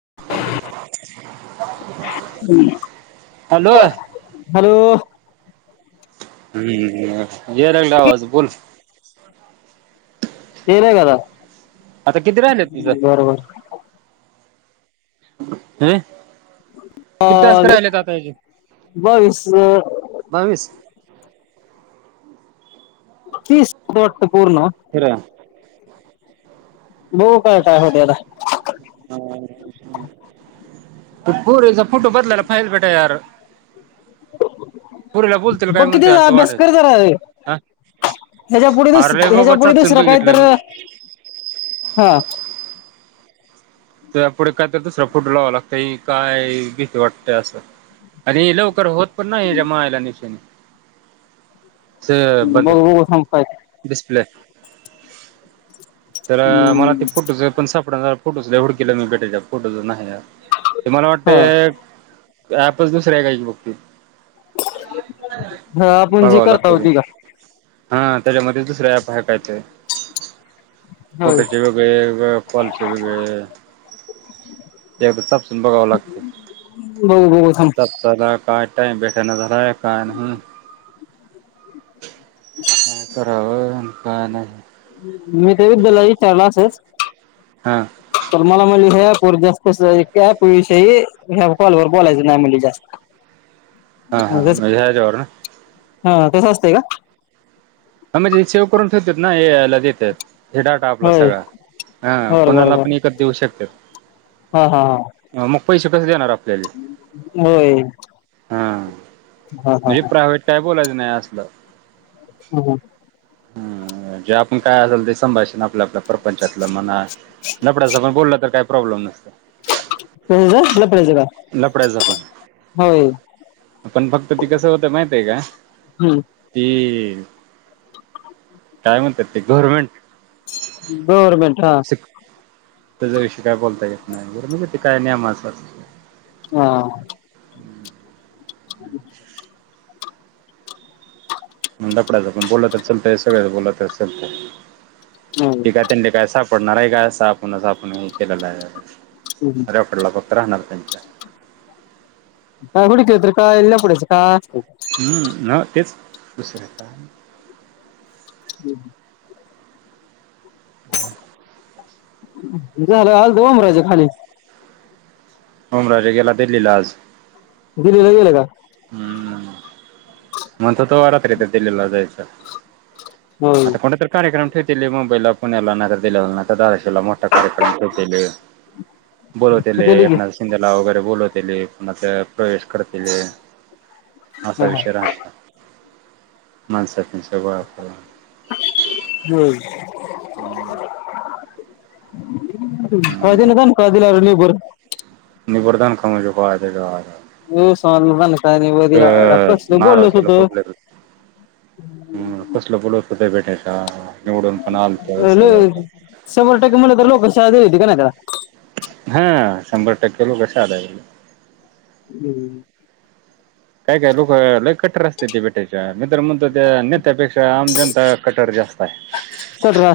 [inaudible] [inaudible] Hello हम्म जरंगला आवाज बोल [unintelligible] आता किती राहिले य तुझ बरोबर ह किती तास क अ राहिलेत आता याचे बावीस बावीस [unintelligible] पूर्ण खरं हो काय काय होते आता [unintelligible] त [unintelligible] फोटो बदलाला फाईल [unintelligible] यार [inaudible] पोरीला बोलतील काय प म्हणते किती जा असं अभ्यास वाटायचं कर जरा रे हा ह्याच्या पुढे दिस अरे लय ह्याच्या बाबा पुढे चापसून दुसरा काही बघितलं तर मी हा तर या पुुढे कायत दुसरा फोटो लावा लागतं काय किती वाटतंय असं आणि लवकर होत पण ना हेजा मायला निशन स बंद बघू बघू थांब काय डिस्प्ले तर मला ते फोटोच पण सापडा फोटोच [unintelligible] किलोमी बटरच्या [unintelligible] ते मला हा वाटतेय ते ॲपलच दुसर [unintelligible] बघतोय. हा आपण जी बघावं करता लागत म होती का हा आ तेच्यामध्ये दुसरं ऍप हाय कायतर होय फोटचे वेगळे कॉलचे वेगळे ते सपसून बघावं लागत बघू बघू थांब सपसाना काय टाईम भेटणा झालाय [unintelligible] काय करावं आणि काय नाइ मी ते [unintelligible] विचारल असच हा तर मला म्हणली मग अँप वर जास्त अस विषय कॉलवर बोलायचं नाइ म्हणली जास्त हा हा म हे [unintelligible] ना हा तसं असतंय का? ह म्हणजे सेव करून ठेवत्यात ऐ आय ला देत्यात. हे डाटा आपला होय सगळा हं बर बर कोणाला बर आपण ऐकत देऊ शकत. हा हा हा अ मग पैसे कसे देणार आपल्याले हा [inaudible] हा हा म्हणजे प्रायव्हेट काय बोलायचं नाइ असलं हम्म. हम्म जे आपण काय असेल ते संभाषण आपलं आपलं सरपंच्यातल म्हणा लफड्याचं पण बोल तर काय प्रॉब्लेम नाइ. होय काय लफड्याचा काय लफड्याचा पण का होय पण फक्त ती कसं होतं माहितीय काय हम् ती म्हणत्यात ती गव्हर्मेंट गव्हर्मेंट हा तेजाविषयी काय बोलता येत नाइ [unintelligible] हा आ. म लफड्याचं पण बोल तर चालतय आणि सगळ्याच बोलतर चालतय ते काय त्यांन काय सापडणार हाय काय अस आपण [unintelligible] काय रेकॉर्ड फक्त राहणार तेच्या [inaudible] अर काय लफड्याचं काय असतंय. हम्म ना तेच दुसरं काय? हम्म. झालं आज डोंगराच्या खाली उमराजे गेला दिल्लीला आज दिल्ली ला गेले का? म्हणत होत [unintelligible] रात्रीच दिल्लीला जायचं होय आता कुणीतर कार्यक्रम ठेव दिल्लीला, मुंबईला, पुण्याला [unintelligible] धाराशिव ला मोठा कार्यक्रम ठेवलेल बोलावतील गेली की एकनाथ शिंदेला वग बोलावतील मग प्रवेश करतेल असा विषय राहण माणसांना [unintelligible] गोळा करुन हम्म. हम्म. कळत ना दणका दिल [unintelligible] [unintelligible] [unintelligible] कसलं बोलत होत. हम्म कसलं बोलत [unintelligible] पण आलत सगळं [unintelligible] शंभर टक्के म्हटलं तर लोक शिव्या [unintelligible] का नाइ त्याला हा शंभर टक्के लोक साधाय हम्म. काय काय लोक लय कट्टर असते ते बेट्याच्या मी तर म्हणतो त्या नेत्यापेक्षा आम जनता कट्टर जास्त आहे. कट्टर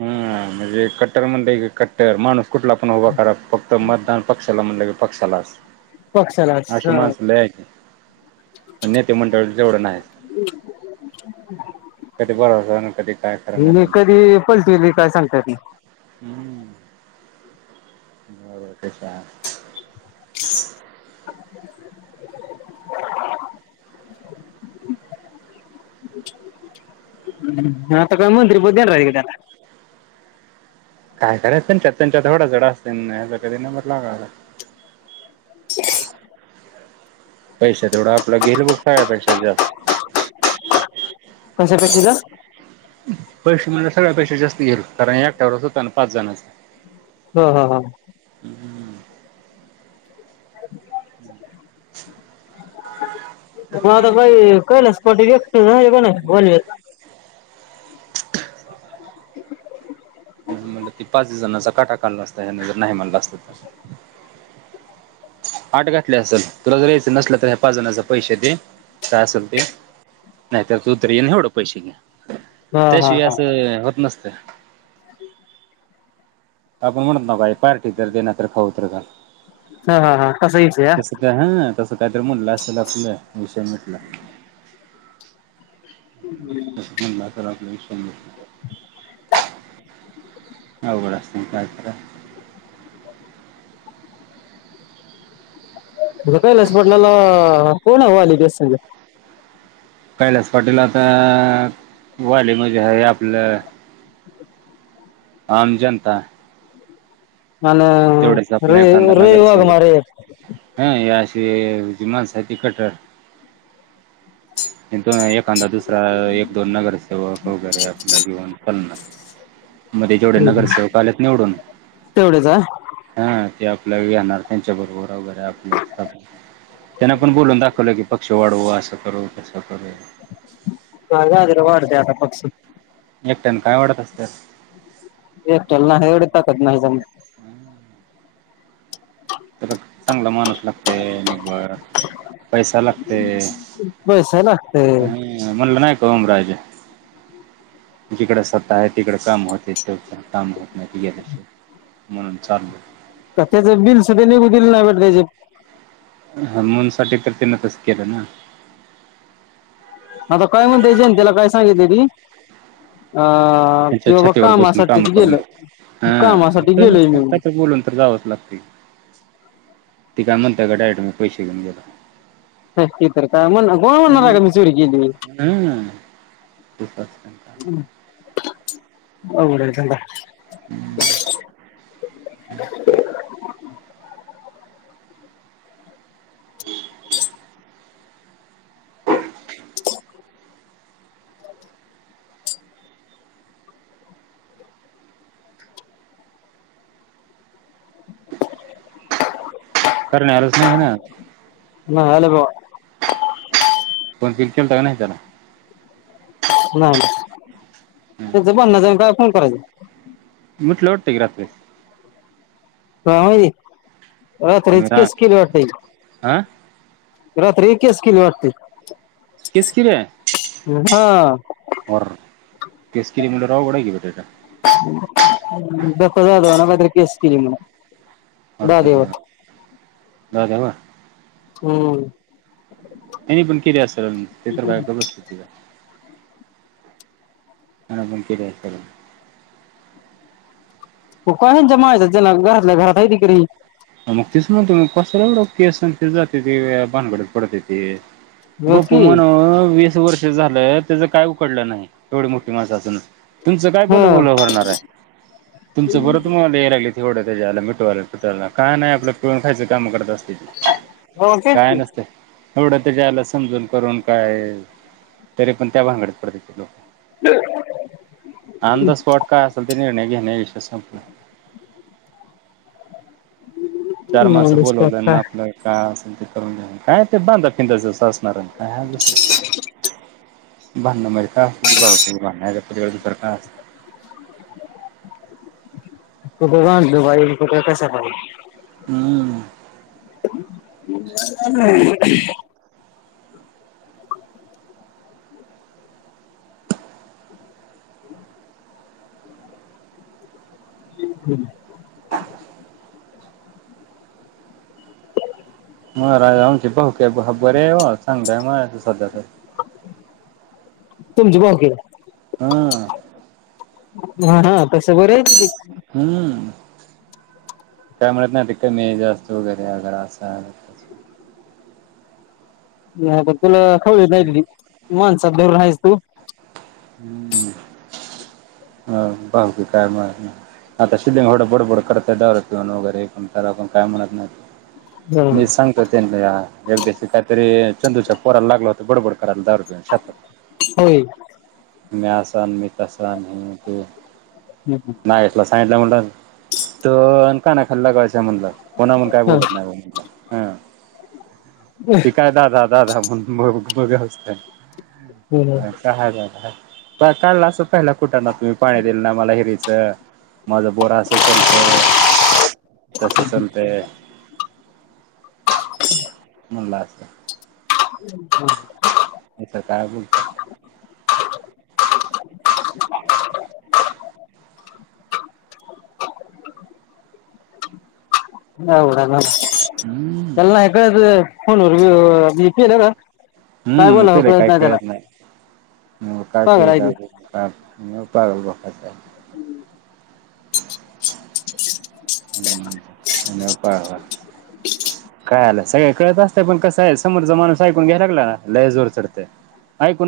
हम् म्हणजे कट्टर कट्टर म्हणजे कट्टर माणूस कुठला पण उभा करा फक्त मतदान पक्षाला म्हणल की पक्षालाच. पक्षालाच अशी माणसं लय आहेत. नेते मंडळी एवढं नाही. कधी भरवसा नाही कधी काय खरं नाही त्यांचं कधी पलटी काय सांगतात नाही हम्म हो ते तर आहे. हा आत्ता काय मंत्री पद देणारे का त्याला काय करायच त्यांच्यात त्यांच्यात तेवढं असत आणि ह्याचा कधी नंबर लागायचा. पैशा तेवढा आपलं गेल बघ सगळे पेक्षा जास्त. कशापैकी रे पैसे म्हणजे सगळ्या पेक्षा जास्त घेईल. कारण एकट्यावरच होता ना पाच जणाच हम् हम हा हम्म ह मता काही कैलास पाटील एकटे [unintelligible] कोण बोल मला ते पाच जणांचा काटा काढला असता ह्यान जर नाही म्हणलं असत तर, आठ घातली असल तुला जर यायचं नसल तर ह्या पाच जणाचे पैसे दे काय असेल ते नाहीतर तुतर येन एवढं पैशे घे. हा हा त्याशिवाय हा असं होत नसत. आपण म्हणत नाव का पार्टी तर दे णाय तर खाऊतर घाल. हा हा हा तसं हच आहे या. स्वतःतरी म्हला असल आपले विषय मिटला. म्हटलं तर आपल्या विष आऊघड असत कायत. काय लस म्हटल्याला कोणवं आली गस संजा. कैलास पाटील आता वाले म्हणजे हे आपलं आम जनता तेवढेच आणि आपल्या रवी एखादा रवी वाघमारे नगरसेवक हा या. तेजे माणसा ते कटर दोन एखादा दुसरा एक दोन नगरसेवक वगैरे आपल्या घेऊन चलणार. मध्ये जेवढे नगरसेवक आलेत निवडून तेवढेच हा ते आपल्या येणार त्यांच्या बरोबर वगैरे आपलं असतण. त्यांना पण बोलून दाखवलं की पक्ष वाढवू असं करू तसं करू. हा गजर वाढ द्याता पक्ष [unintelligible] एकट्यान काय वाढत असतय. हे चल ना हे एवढी ताकत नाही जम तला चांगला माणूस लागतय निभर पैसा लागते. पैसा लागतंय हम म्हणला नायक ओमराज जिकड सत्ता आहे तिकडे काम होतेव काम होत नाही गेल्याशिवाय म्हणून चाललंय. तर त्याच बिल सुद्धा निघू दिलं नाही बर त्याचे हा मन साठी तर तिन तस केलं ना आता काय म्हणते जेनतेला काय सांगितल अ किं बाबा कामासाठीच गेलं कामासाठी गेलोय मी हाच्या बोलून तर जावंच लागते तिका म्हणत्यां डायरेक्ट मी पैसे घेऊन गेलाव. सती तर काय म्हण कोण म्हणणार का मी चोरी केली हा [inaudible] आवगड हाय धंदा हम्म करण्याच नाहि ना नाही आले बाबा फोन बिन केलता का नाही नाहीे तेला नाही नाही तेंच भांडणच आहे आणि काय फोन करायचाय उठले वाटत्ये की रात्री हा होय मी रात्रीच रा केस केली वाटते हा रात्री केस किली वाटतेय केस कील्याय हा केस केली म्हटल्यावर आवगड हाय की दत्ता जाधव न काय तरी केली म्हण वर दाद्यावर जाऊ द्या बा हम्म त्यांनी पण केले असेल ते तर काय गप बस्त्यात होय आणि बण तरयकला [unintelligible] हो कायच्या मायच जना घरातल्या घरात तरी कस केस जात त भानगडत पडते ते बघ बपू की म्हन व वर्ष झालंय त्याच काय उकडलं नाही एवढी मोठी माणसा असून तुमचं काय हा बोल बोल होरणार आहे तुमचं बरं तुम्हाला यायला लागले तेवडं त्याच्याला मिटवायला फीटवायला काय नाही आप पळून खायं काम करत हो तेच काय की नसते एवढं त्याच्याला समजून करून काय तरी पण त्या भांगड्यात पडते ते लोक [inaudible] ऑन द स्पॉट काय असेल ते निर्णय घेणे विषय संपलं [unintelligible] चार मानस बोलवलंना काय आपल्या काय असेल ते करून घ्या काय ते बांधा फिस असणार नाही कायस भांना मार [inaudible] का भांडण दुसर का अस त का म्हणतो पाई क का कस पाहिल हम्म. ह हम्. [unintelligible] महाराज आमचे भाऊके बरे आहे हो सांगतय म सध्याच तुमची भावकी हम हा हा तसं बरं आहे हम्म. काय म्हणत नाही ते कमी जास्त वगैरे अगर असा तुला खवळीय माणसात भर राहायच तू ह हा भावकी काय म आता शिधंगडं बोडबोड करतय दारू पिऊन वगैरे पण त्या पण काय म्हणत नाही बरोबर मी सांगतो. त्यांनी एक दिवशी काहीतरी चंदूच्या पोराला लागला होता बडबड अकराला दारू पिऊन शांत होय नाही मी असन मी तसन नाही तुला सांगितलं म्हणल ना दोन कानाखाली लगवायचं म्हटलं कोणा काय बोलत नाही म्हटलं. ती काय दादा दादा म्हण कळल असं पहिला, कुठ ना तुम्ही पाणी देईल ना मला हिरीचं माझा बोर अस चलतय तस चलतय ह म्हणलं असल ह् हम काय बोलत ह होड ना हम्म एल ना का फन प का [unintelligible] काय हम्म ते बोलावं रे काही नाही त्याला कळत नाही काय पागल ते आहे काय का नपाारवाखत [unintelligible] [unintelligible] हम्पा काय आलं [unintelligible] सगळे कळत असते पण कसं आहे समोरचा माणूस ऐकून घ्याय लागला लई जोर चढते ऐकून